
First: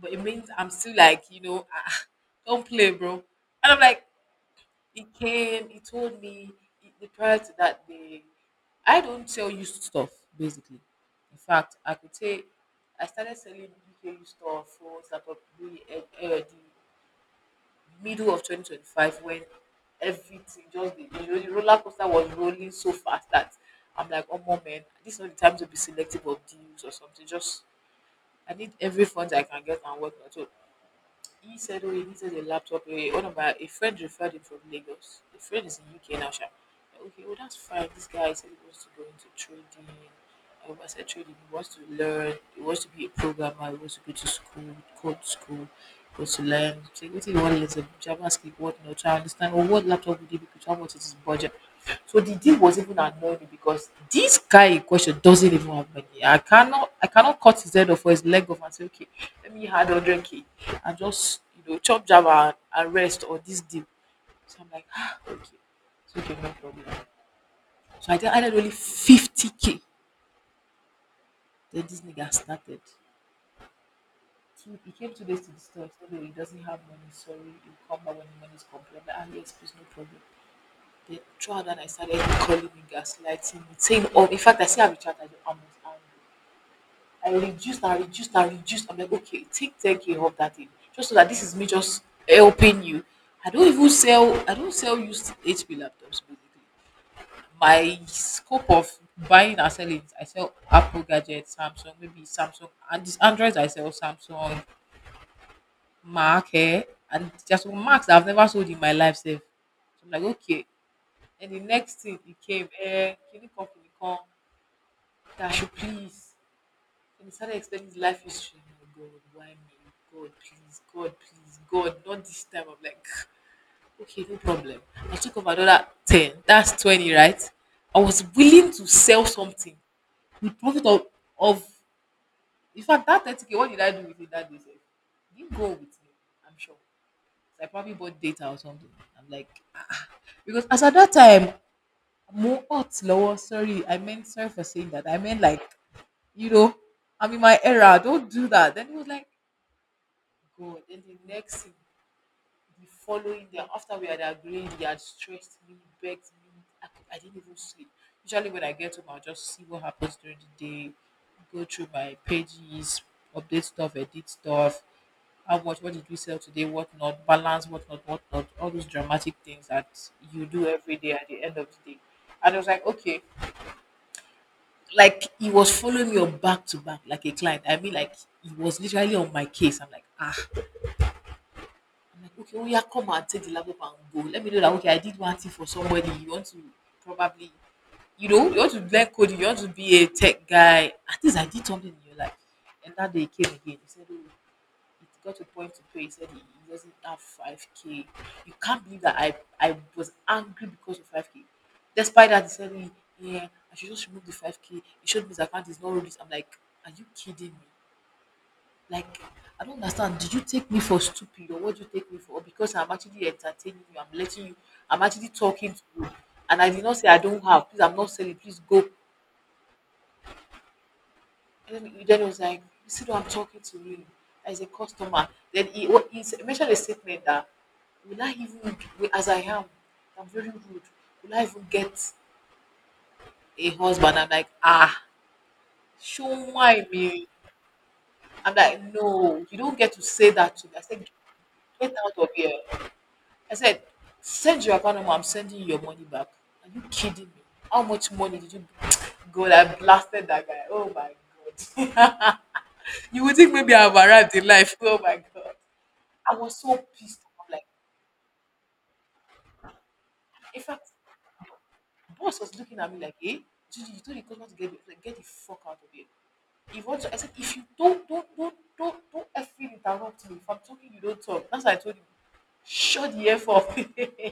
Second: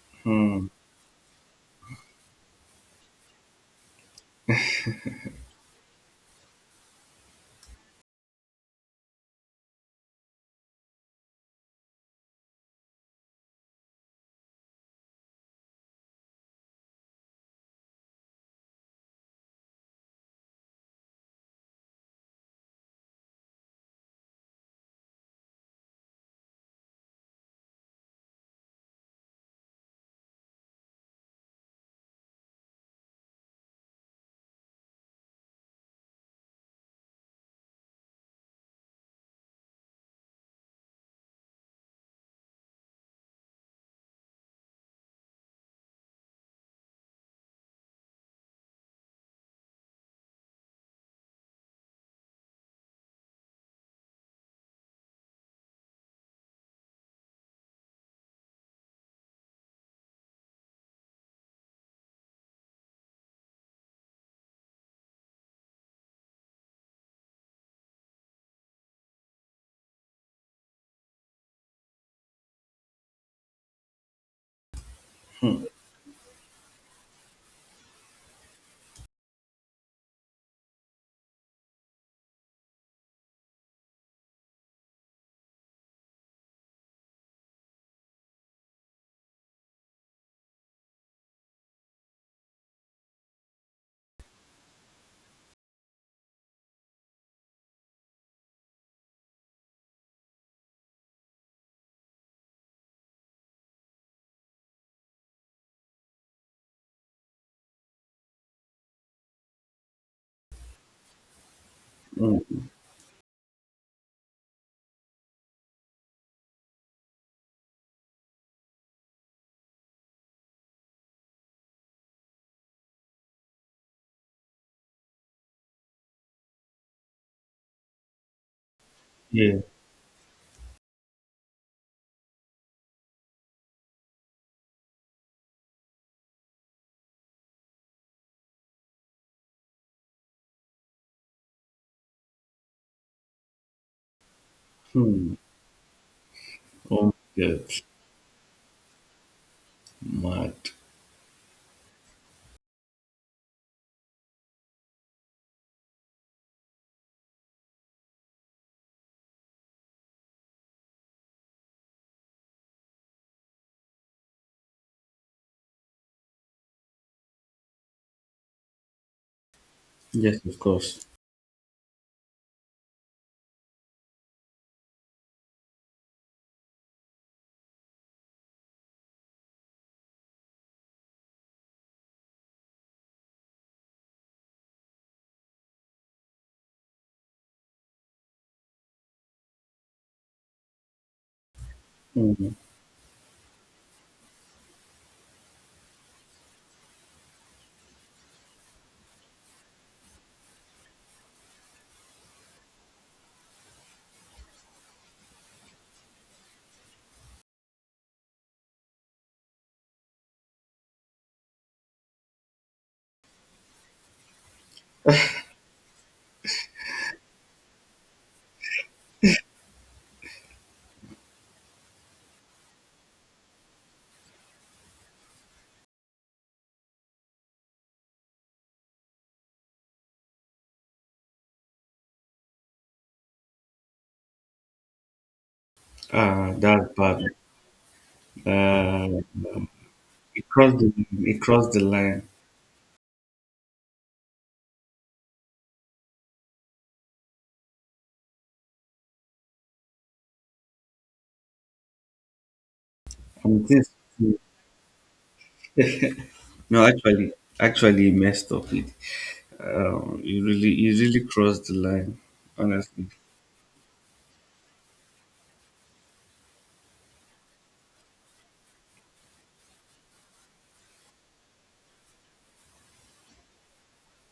B: But it means
A: Hmm,
B: I'm still like, you know, *laughs* ah, don't play, bro. And I'm like, he came, he told me, he, the prior to that day, I don't sell you stuff, basically. In fact, I could say I started selling UK stuff for example, really, the middle of 2025 when everything just the roller coaster was rolling so fast that I'm like, oh more man, this is not the time to be selective of deals or something. Just I need every fund I can get and whatnot. So he said, oh, he needed a laptop. Eh, one of my a friend referred him from Lagos. The friend is in UK now, sha. Okay, well that's fine. This guy said he wants to go into trading. I said trading. He wants to learn. He wants to be a programmer. He wants to go to school, code school, he wants to learn. So what he wants want to learn? JavaScript, what not? I understand. Or what laptop would he be? How much is his budget? So the deal was even annoying me because this guy in question doesn't even have money. I cannot cut his head off or his leg off and say, okay, let me add hundred k and just, you know, chop Java and rest or this deal. So I'm like, ah, okay, it's okay, no problem. So I think I did only 50k. Then this nigga started. Two, he came 2 days to the
A: hmm,
B: store. He said, "Oh, he doesn't have money. Sorry, he'll come back when the money's complete." Ah, yes, please, no problem. Then throughout that, I started calling him, gaslighting, saying, "Oh, in fact, I see I recharged. I'm not angry." I reduced. I'm like, okay, take 10k off that thing, just so that this is me just helping you. I don't even sell. I don't sell used HP laptops basically. My scope of buying and selling is, I sell Apple gadgets, Samsung, maybe Samsung, and this Androids I sell Samsung, Mac, and there's some Macs I've never sold in my life sef. So I'm like, okay. And the next thing he
A: hmm,
B: came, can you come, can you come? That should please. And he started explaining his life history. Oh my God, why me? God, please, God, please, God, not this time. I'm like, okay, no problem. I took over another 10. That's 20, right? I was willing to sell
A: yeah,
B: something, the profit of, in fact that 30 k, what did I do with it that day sef? E didn't go with me, I'm sure. So, I probably bought data or something. I'm like, because as at that time, more hot lower. Sorry, I meant, sorry for saying that, I
A: hmm.
B: meant like, you know
A: Oh, my
B: I'm in my
A: God,
B: era, don't do that. Then he was like,
A: mad.
B: go. Then the next thing, the following day after we had agreed, he had stressed me, begged me. I didn't even sleep. Usually when I get home, I'll just see what happens during the day, go through my pages, update stuff, edit stuff, how much, what did we sell today, what not, balance, what not, what not, all those dramatic things that
A: Yes,
B: you
A: of
B: do every
A: course.
B: day at the end of the day. And I was like, okay. Like, he was following me on back to back like a client, I mean, like he was literally on my case. I'm like, ah, I'm like, okay, oh yeah, come and take the laptop and go. Let me know that okay, I did one thing for somebody. You want to probably, you want to learn coding, you want to be a tech guy. At least I did something in your life.
A: Hmm.
B: And that day he came again. He said, oh, it got to a point to pay. He said he doesn't have five k. You can't believe that I was angry because of five k. Despite that, he said, "Eh, yeah, I should just remove the five k." It showed me his account is not released. I'm like, are you kidding me? Like, I don't understand. Did you take me for stupid, or what do you take me for? Because I'm actually entertaining you. I'm letting you, I'm actually talking to you. And I did not say I don't have. Please, I'm not selling. Please go. And then he was like, you see, who I'm talking to, you as a customer. Then he, what, mentioned a statement that, will I even, as I am, I'm very rude. Will I even get a husband? I'm like, ah, show,
A: Ah,
B: why
A: that's bad.
B: me? I'm like,
A: Uh,
B: no, you don't get to say
A: it
B: that to me.
A: crossed
B: I
A: the
B: said,
A: it crossed the
B: get out
A: line.
B: of here. I said, send your account number, I'm sending you your money back. Are you kidding me? How much money did you *tsk* God, I blasted that guy. Oh my God. *laughs* You would
A: I
B: think
A: mean,
B: maybe
A: things.
B: I've arrived in life. Oh my God. I was so
A: No,
B: pissed
A: actually,
B: off. Like,
A: actually, you messed up it. Um, you
B: in
A: really,
B: fact,
A: you really crossed the line.
B: boss was looking at me
A: Honestly,
B: like, hey, Gigi, you told the customer to get the, like, get the fuck out of here. If you want to, I said, if you don't, don't effing interrupt me. If I'm talking, you don't talk. That's why I told him, shut the F off. *laughs* He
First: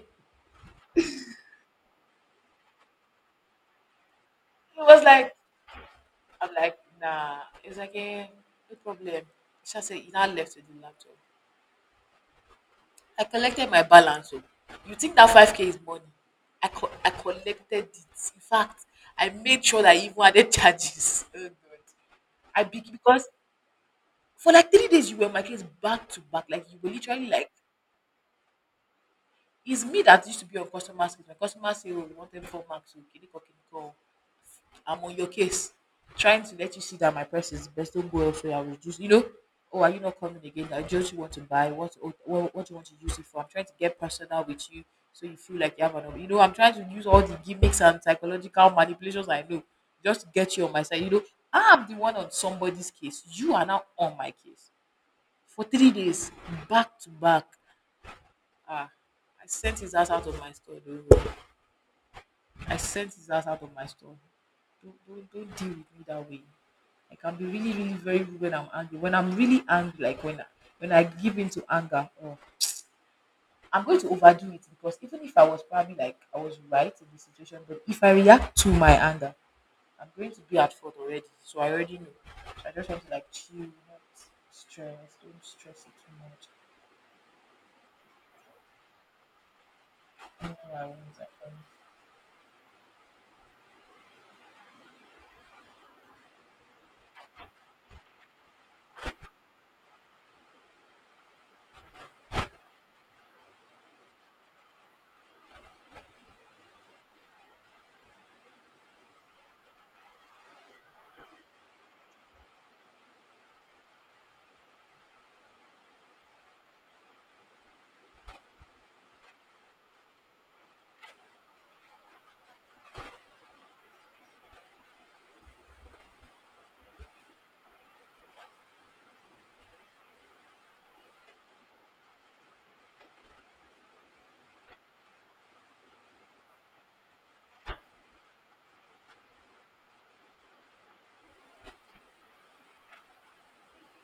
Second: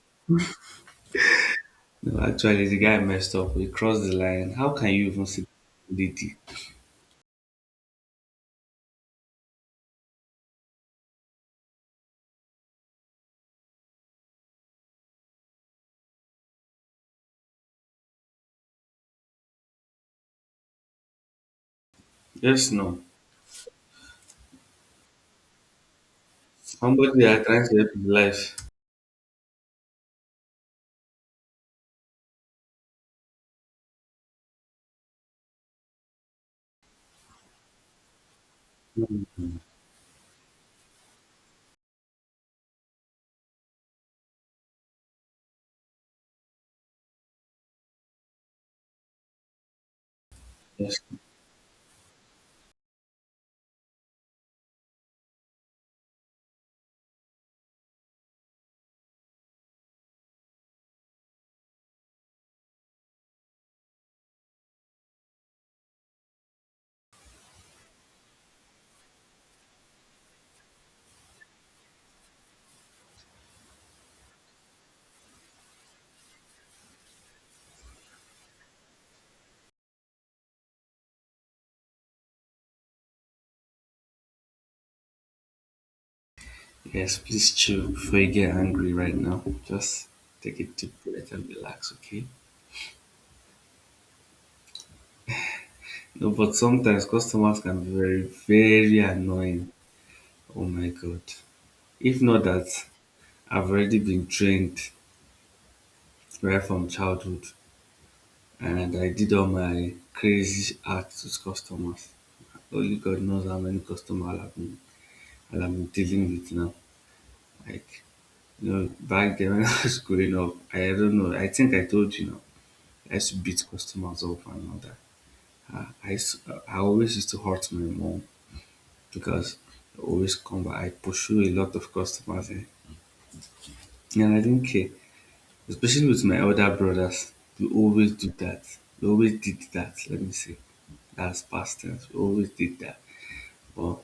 A: no, actually, the guy messed up. He crossed the line. How can you
B: was
A: even
B: like,
A: see the lady?
B: I'm like, nah. It's like, eh, no problem. She said, you now left with the laptop. I collected my balance. Oh. You think that 5K is money? I collected it. In fact, I made sure that I even added charges. *laughs* Oh, God.
A: Yes, no.
B: Because for like 3 days, you were in my case back to back. Like, you were
A: Somebody
B: literally
A: that are
B: like,
A: trying to help his life.
B: it's me that used to be on customer service. My customer say, oh, we want every four marks. Okay, okay, okay. I'm on your case, trying to let you see that my price is the best. Don't go elsewhere. I'll reduce. You
A: Hmm,
B: know, oh, are you not coming again? I just want to buy. What do you want to use it for? I'm trying to get personal with you, so you feel like you have an. You know, I'm trying to use all the gimmicks and psychological manipulations I know just to get you on my
A: yes.
B: side. You know, I'm the one on somebody's case. You are now on my case for 3 days, back to back. Ah, I sent his ass out of my store. Though. I sent his ass out of my store. Don't deal with me that way. I can be really very rude when I'm angry. When I'm really angry, like when I give in to anger, or I'm going to overdo it, because even if I was probably like I was right in the situation, but if I react to my anger, I'm going to be at fault already. So I already know. So I just want to like chill, not stress, don't stress it too much.
A: Yes, please chill before you get angry right now. Just
B: I know
A: take a
B: I
A: deep
B: want that.
A: breath and relax, okay? No, but sometimes customers can be very, very annoying. Oh my God. If not that, I've already been trained right from childhood and I did all my crazy acts with customers. Only God knows how many customers I'll have been dealing with now. Like, back then when *laughs* I was growing up, I don't know, I think I told you now, I used to beat customers up and all that. I, s- I always used to hurt my mom because I always come back. I pursue a lot of customers, eh? And I didn't care, especially with my older brothers. We always do that. We always did that. Let me say, that's past tense. We always did that. But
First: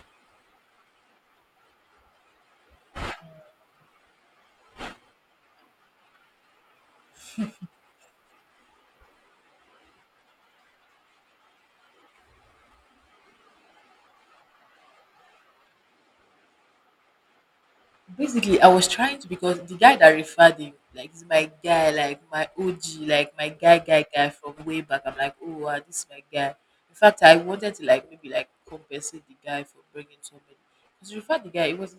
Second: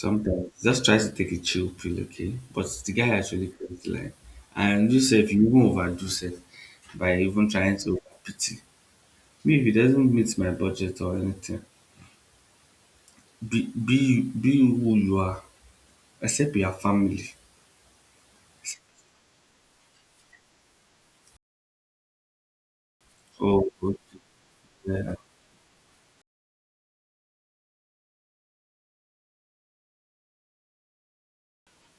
A: sometimes just try to take a chill pill, okay? But the guy actually comes like, and you say if you even overdo self by even trying to pity me, if it doesn't meet my budget or anything, be who you are. Except you have family.
B: Basically, I was trying to, because the guy that referred him, like, is my guy, like my OG, like my
A: Oh,
B: guy from way back.
A: yeah.
B: I'm like, oh, wow, this is my guy. In fact, I wanted to like maybe like compensate the guy for bringing somebody because he referred the guy. It was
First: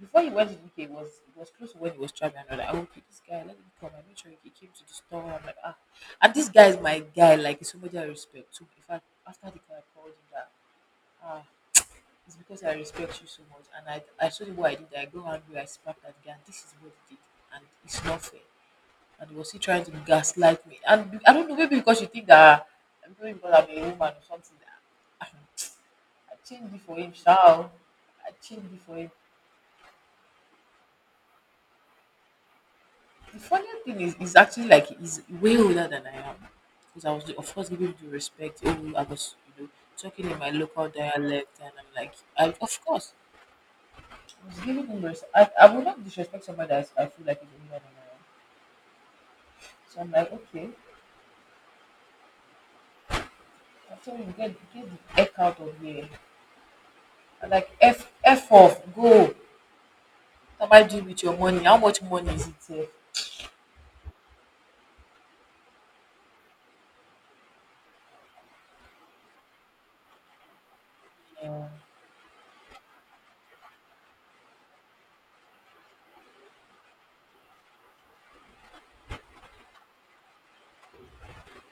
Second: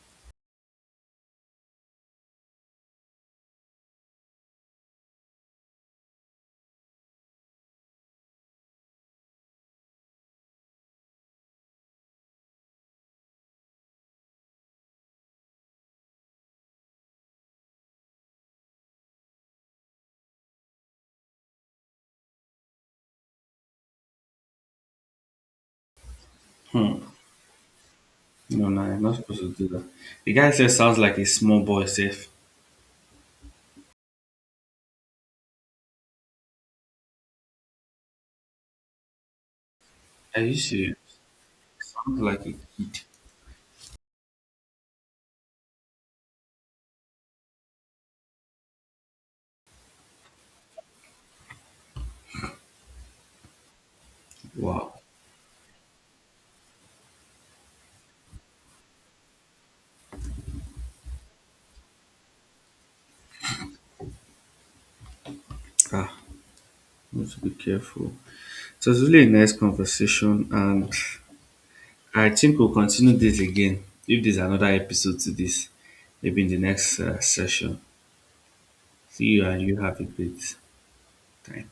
B: before he went to the UK. It was close to when he was traveling. I'm like, oh, okay, this guy, let him come. I made sure he came to the store. I'm like, ah, and this guy is my guy. Like, he's somebody I respect too. In fact, after the guy called him that, ah. It's because I respect you so much. And I told him what I did. I go angry, I sparked at the guy, and this is what he did. And it's not fair. And he was still trying to gaslight me. And I don't know, maybe because you think that maybe because I'm a woman or something. That I, I changed it for
A: Hmm.
B: him, shall I
A: No,
B: changed it
A: no,
B: for
A: you're
B: him.
A: not supposed to do that. The guy says sounds like a small boy. Safe.
B: The funny thing is actually like he's way older than I am. Because I was, of course, giving him the respect. Oh, I was, you know, talking in
A: Are
B: my
A: you
B: local
A: serious?
B: dialect. And I'm like,
A: Sounds like
B: I,
A: a
B: of
A: kid.
B: course. Was giving him I would not disrespect somebody that I feel like is older than I am. So I'm like, okay, I told him, get
A: Wow.
B: the heck out of here. I'm like, f off, go. What am I doing with your money? How much money is it?
A: Ah, we have to be careful. So it's really a nice conversation, and
B: Eh?
A: I think we'll continue this again. If there's another episode to this, maybe in the next session. See you, and you have a great time.